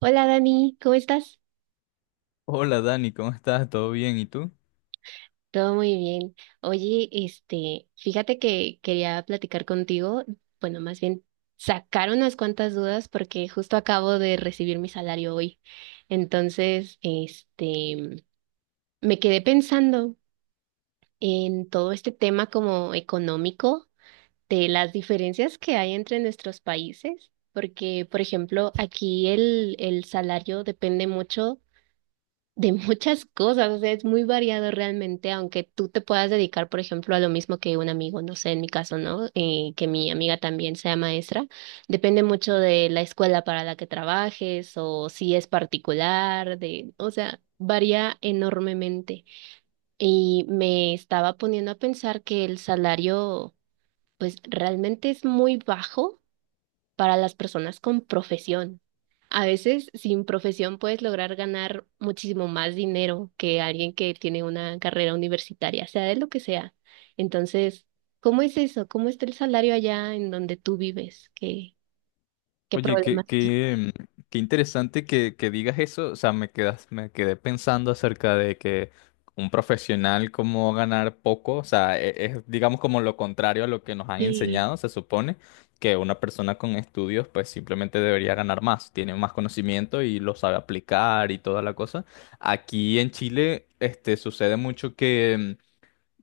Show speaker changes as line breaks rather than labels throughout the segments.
Hola Dani, ¿cómo estás?
Hola Dani, ¿cómo estás? ¿Todo bien? ¿Y tú?
Todo muy bien. Oye, fíjate que quería platicar contigo, bueno, más bien sacar unas cuantas dudas porque justo acabo de recibir mi salario hoy. Entonces, me quedé pensando en todo este tema como económico de las diferencias que hay entre nuestros países, porque, por ejemplo, aquí el salario depende mucho de muchas cosas, o sea, es muy variado realmente, aunque tú te puedas dedicar, por ejemplo, a lo mismo que un amigo, no sé, en mi caso, ¿no? Que mi amiga también sea maestra, depende mucho de la escuela para la que trabajes o si es particular, o sea, varía enormemente. Y me estaba poniendo a pensar que el salario, pues, realmente es muy bajo para las personas con profesión. A veces sin profesión puedes lograr ganar muchísimo más dinero que alguien que tiene una carrera universitaria, sea de lo que sea. Entonces, ¿cómo es eso? ¿Cómo está el salario allá en donde tú vives? ¿Qué
Oye,
problemas tienes?
qué interesante que digas eso. O sea, me quedé pensando acerca de que un profesional como ganar poco, o sea, es, digamos, como lo contrario a lo que nos han
Sí.
enseñado. Se supone que una persona con estudios pues simplemente debería ganar más, tiene más conocimiento y lo sabe aplicar y toda la cosa. Aquí en Chile, este, sucede mucho que... mm,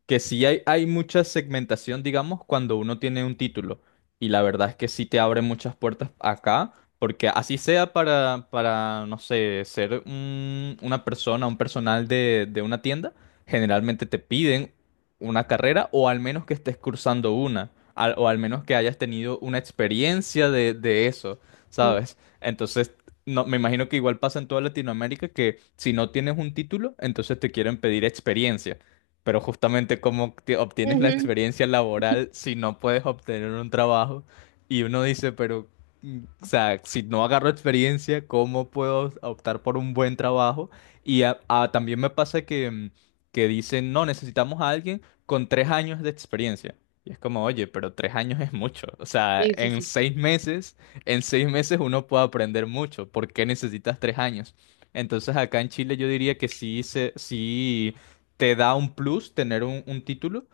que sí hay mucha segmentación, digamos, cuando uno tiene un título. Y la verdad es que sí te abre muchas puertas acá, porque así sea para no sé, ser una persona, un personal de una tienda, generalmente te piden una carrera o al menos que estés cursando una, o al menos que hayas tenido una experiencia de eso,
Ujú.
¿sabes? Entonces. No, me imagino que igual pasa en toda Latinoamérica, que si no tienes un título, entonces te quieren pedir experiencia. Pero justamente, cómo obtienes la experiencia laboral si no puedes obtener un trabajo. Y uno dice, pero, o sea, si no agarro experiencia, ¿cómo puedo optar por un buen trabajo? Y también me pasa que, que dicen, no, necesitamos a alguien con 3 años de experiencia. Y es como, oye, pero 3 años es mucho. O sea,
Sí, sí, sí.
en 6 meses uno puede aprender mucho. ¿Por qué necesitas 3 años? Entonces, acá en Chile yo diría que sí te da un plus tener un título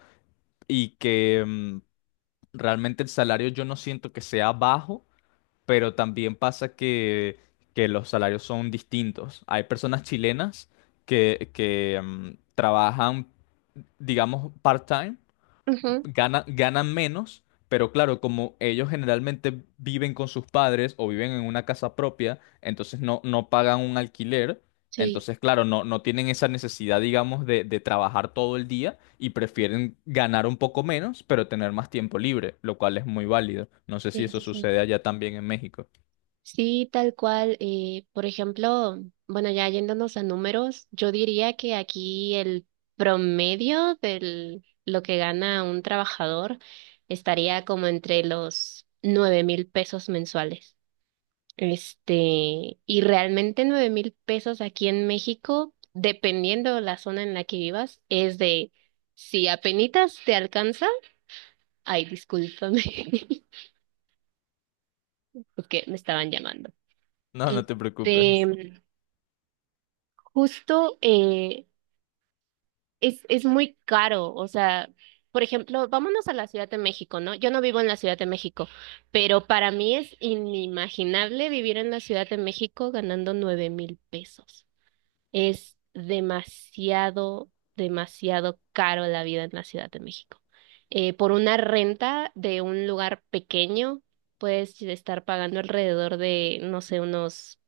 y que realmente el salario yo no siento que sea bajo, pero también pasa que, los salarios son distintos. Hay personas chilenas trabajan, digamos, part-time,
Ujú.
ganan menos, pero claro, como ellos generalmente viven con sus padres o viven en una casa propia, entonces no, no pagan un alquiler.
Sí.
Entonces, claro, no, no tienen esa necesidad, digamos, de trabajar todo el día, y prefieren ganar un poco menos, pero tener más tiempo libre, lo cual es muy válido. No sé si
Sí,
eso
sí, sí.
sucede allá también en México.
Sí, tal cual. Eh, por ejemplo, bueno, ya yéndonos a números, yo diría que aquí el promedio de lo que gana un trabajador estaría como entre los 9,000 pesos mensuales. Y realmente 9,000 pesos aquí en México, dependiendo la zona en la que vivas, es de si apenitas te alcanza, ay, discúlpame, porque me estaban llamando.
No, no te preocupes.
Este, Justo es muy caro, o sea, por ejemplo, vámonos a la Ciudad de México, ¿no? Yo no vivo en la Ciudad de México, pero para mí es inimaginable vivir en la Ciudad de México ganando 9,000 pesos. Es demasiado, demasiado caro la vida en la Ciudad de México. Por una renta de un lugar pequeño, puedes estar pagando alrededor de, no sé, unos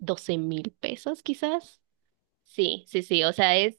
12,000 pesos quizás. Sí, sí, sí, o sea,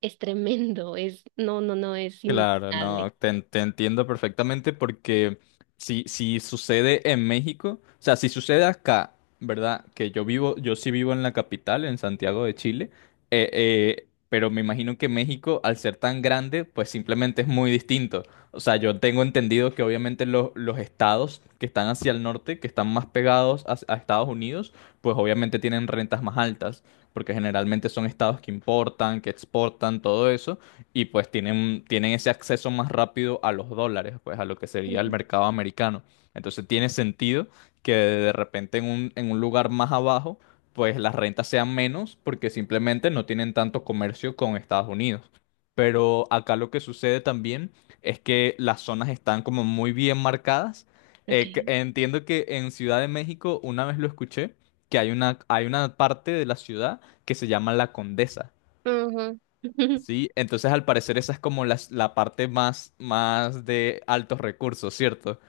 es tremendo, es, no, no, no, es
Claro,
inimaginable.
no, te entiendo perfectamente, porque si sucede en México, o sea, si sucede acá, ¿verdad? Que yo sí vivo en la capital, en Santiago de Chile. Pero me imagino que México, al ser tan grande, pues simplemente es muy distinto. O sea, yo tengo entendido que obviamente los estados que están hacia el norte, que están más pegados a Estados Unidos, pues obviamente tienen rentas más altas, porque generalmente son estados que importan, que exportan, todo eso, y pues tienen ese acceso más rápido a los dólares, pues a lo que sería el
Ujú.
mercado americano. Entonces tiene sentido que de repente en un, lugar más abajo, pues las rentas sean menos, porque simplemente no tienen tanto comercio con Estados Unidos. Pero acá lo que sucede también es que las zonas están como muy bien marcadas.
Ok.
Entiendo que en Ciudad de México, una vez lo escuché, que hay una, parte de la ciudad que se llama La Condesa.
Ujú.
Sí, entonces al parecer esa es como la parte más de altos recursos, ¿cierto?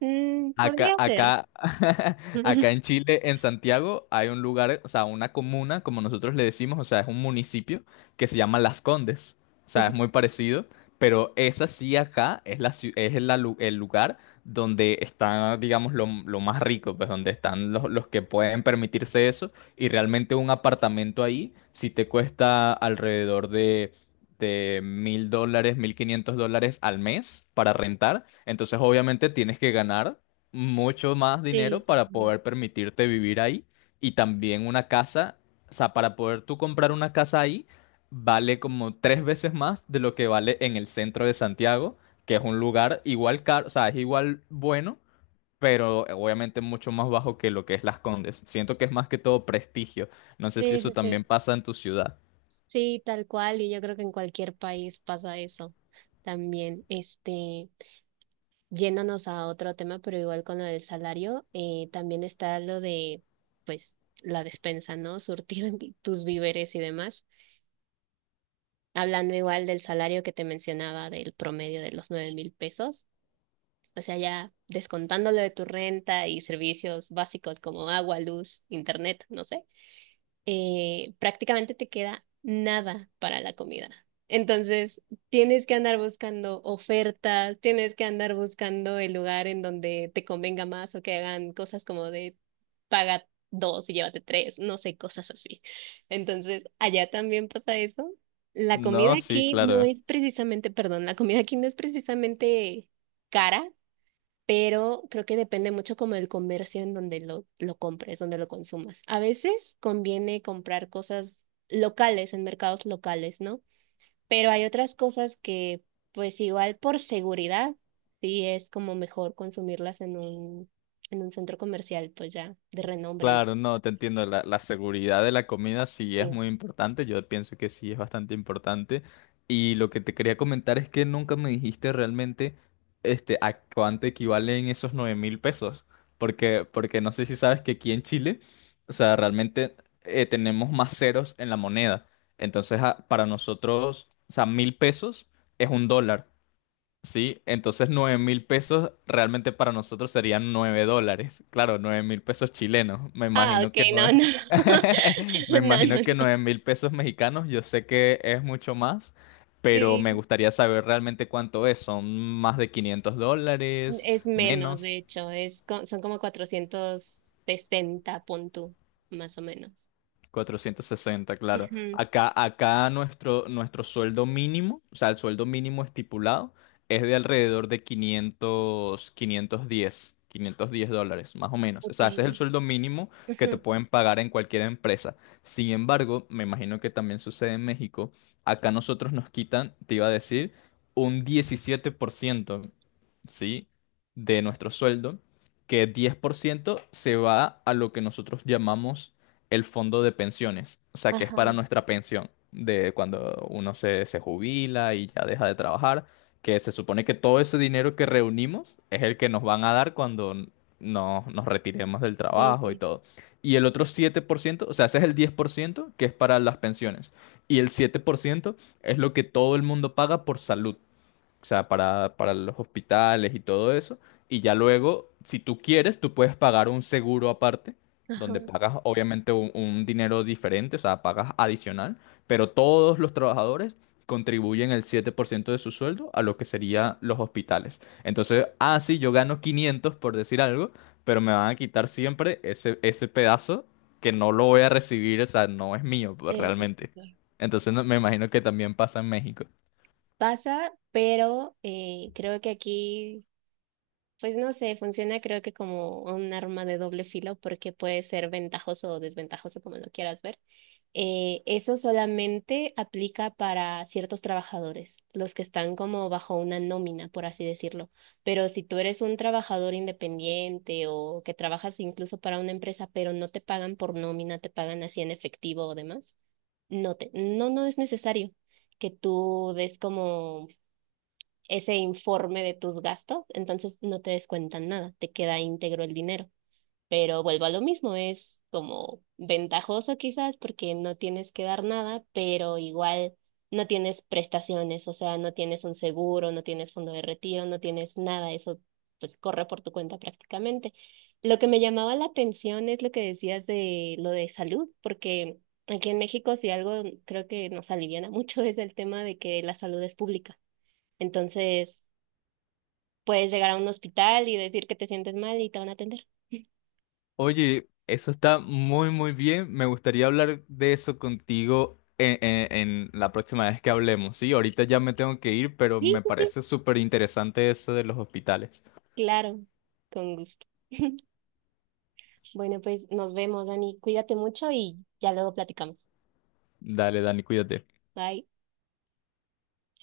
Mm,
Acá,
podría ser.
acá, acá
Ujú.
en Chile, en Santiago, hay un lugar, o sea, una comuna, como nosotros le decimos, o sea, es un municipio que se llama Las Condes. O sea, es muy parecido, pero esa sí, acá es la, ciu- es la lu- el lugar donde está, digamos, lo más rico, pues donde están los que pueden permitirse eso. Y realmente un apartamento ahí sí te cuesta alrededor de $1,000, $1,500 al mes para rentar. Entonces, obviamente, tienes que ganar mucho más
Sí,
dinero
sí,
para
sí.
poder permitirte vivir ahí, y también una casa, o sea, para poder tú comprar una casa ahí, vale como tres veces más de lo que vale en el centro de Santiago, que es un lugar igual caro, o sea, es igual bueno, pero obviamente mucho más bajo que lo que es Las Condes. Siento que es más que todo prestigio. No sé si
Sí, sí,
eso también
sí.
pasa en tu ciudad.
Sí, tal cual, y yo creo que en cualquier país pasa eso también. Yéndonos a otro tema, pero igual con lo del salario, también está lo de, pues, la despensa, ¿no? Surtir tus víveres y demás. Hablando igual del salario que te mencionaba del promedio de los 9,000 pesos. O sea, ya descontándolo de tu renta y servicios básicos como agua, luz, internet, no sé, prácticamente te queda nada para la comida. Entonces, tienes que andar buscando ofertas, tienes que andar buscando el lugar en donde te convenga más o que hagan cosas como de paga dos y llévate tres, no sé, cosas así. Entonces, allá también pasa eso.
No, sí, claro.
La comida aquí no es precisamente cara, pero creo que depende mucho como del comercio en donde lo compres, donde lo consumas. A veces conviene comprar cosas locales, en mercados locales, ¿no? Pero hay otras cosas que, pues igual por seguridad, sí es como mejor consumirlas en un centro comercial, pues ya, de renombre.
Claro, no, te entiendo. La seguridad de la comida sí es
Sí.
muy importante. Yo pienso que sí es bastante importante. Y lo que te quería comentar es que nunca me dijiste realmente, este, a cuánto equivalen esos 9,000 pesos. Porque no sé si sabes que aquí en Chile, o sea, realmente tenemos más ceros en la moneda. Entonces, para nosotros, o sea, 1,000 pesos es un dólar. Sí, entonces 9,000 pesos realmente para nosotros serían $9. Claro, 9,000 pesos chilenos. Me
Ah,
imagino
ok,
que no
no,
es.
no,
Me
no, no,
imagino que
no.
9,000 pesos mexicanos, yo sé que es mucho más, pero me
Sí,
gustaría saber realmente cuánto es. ¿Son más de $500?
es menos, de
¿Menos?
hecho, son como 460, pon tú, más o menos.
460, claro.
Ujú.
Acá, nuestro sueldo mínimo, o sea, el sueldo mínimo estipulado es de alrededor de 500, $510, más o menos. O
Ok.
sea, ese es el sueldo mínimo que te
Ujú.
pueden pagar en cualquier empresa. Sin embargo, me imagino que también sucede en México. Acá nosotros nos quitan, te iba a decir, un 17%, ¿sí? De nuestro sueldo, que 10% se va a lo que nosotros llamamos el fondo de pensiones, o sea, que es para
Ajá.
nuestra pensión, de cuando uno se jubila y ya deja de trabajar, que se supone que todo ese dinero que reunimos es el que nos van a dar cuando nos retiremos del
Sí,
trabajo y
sí.
todo. Y el otro 7%, o sea, ese es el 10% que es para las pensiones. Y el 7% es lo que todo el mundo paga por salud, o sea, para los hospitales y todo eso. Y ya luego, si tú quieres, tú puedes pagar un seguro aparte,
Ajá.
donde pagas obviamente un dinero diferente, o sea, pagas adicional, pero todos los trabajadores contribuyen el 7% de su sueldo a lo que serían los hospitales. Entonces, ah, sí, yo gano 500 por decir algo, pero me van a quitar siempre ese pedazo que no lo voy a recibir, o sea, no es mío, pues,
Sí, sí, sí,
realmente.
sí.
Entonces, me imagino que también pasa en México.
Pasa, pero creo que aquí, pues no sé, funciona creo que como un arma de doble filo porque puede ser ventajoso o desventajoso como lo quieras ver. Eso solamente aplica para ciertos trabajadores, los que están como bajo una nómina, por así decirlo. Pero si tú eres un trabajador independiente o que trabajas incluso para una empresa, pero no te pagan por nómina, te pagan así en efectivo o demás, no, no es necesario que tú des como ese informe de tus gastos, entonces no te descuentan nada, te queda íntegro el dinero. Pero vuelvo a lo mismo, es como ventajoso quizás porque no tienes que dar nada, pero igual no tienes prestaciones, o sea, no tienes un seguro, no tienes fondo de retiro, no tienes nada, eso pues corre por tu cuenta prácticamente. Lo que me llamaba la atención es lo que decías de lo de salud, porque aquí en México si algo creo que nos aliviana mucho es el tema de que la salud es pública. Entonces, puedes llegar a un hospital y decir que te sientes mal y te van a atender.
Oye, eso está muy, muy bien. Me gustaría hablar de eso contigo en, la próxima vez que hablemos. Sí, ahorita ya me tengo que ir, pero
Sí,
me
sí, sí.
parece súper interesante eso de los hospitales.
Claro, con gusto. Bueno, pues nos vemos, Dani. Cuídate mucho y ya luego platicamos.
Dale, Dani, cuídate.
Bye.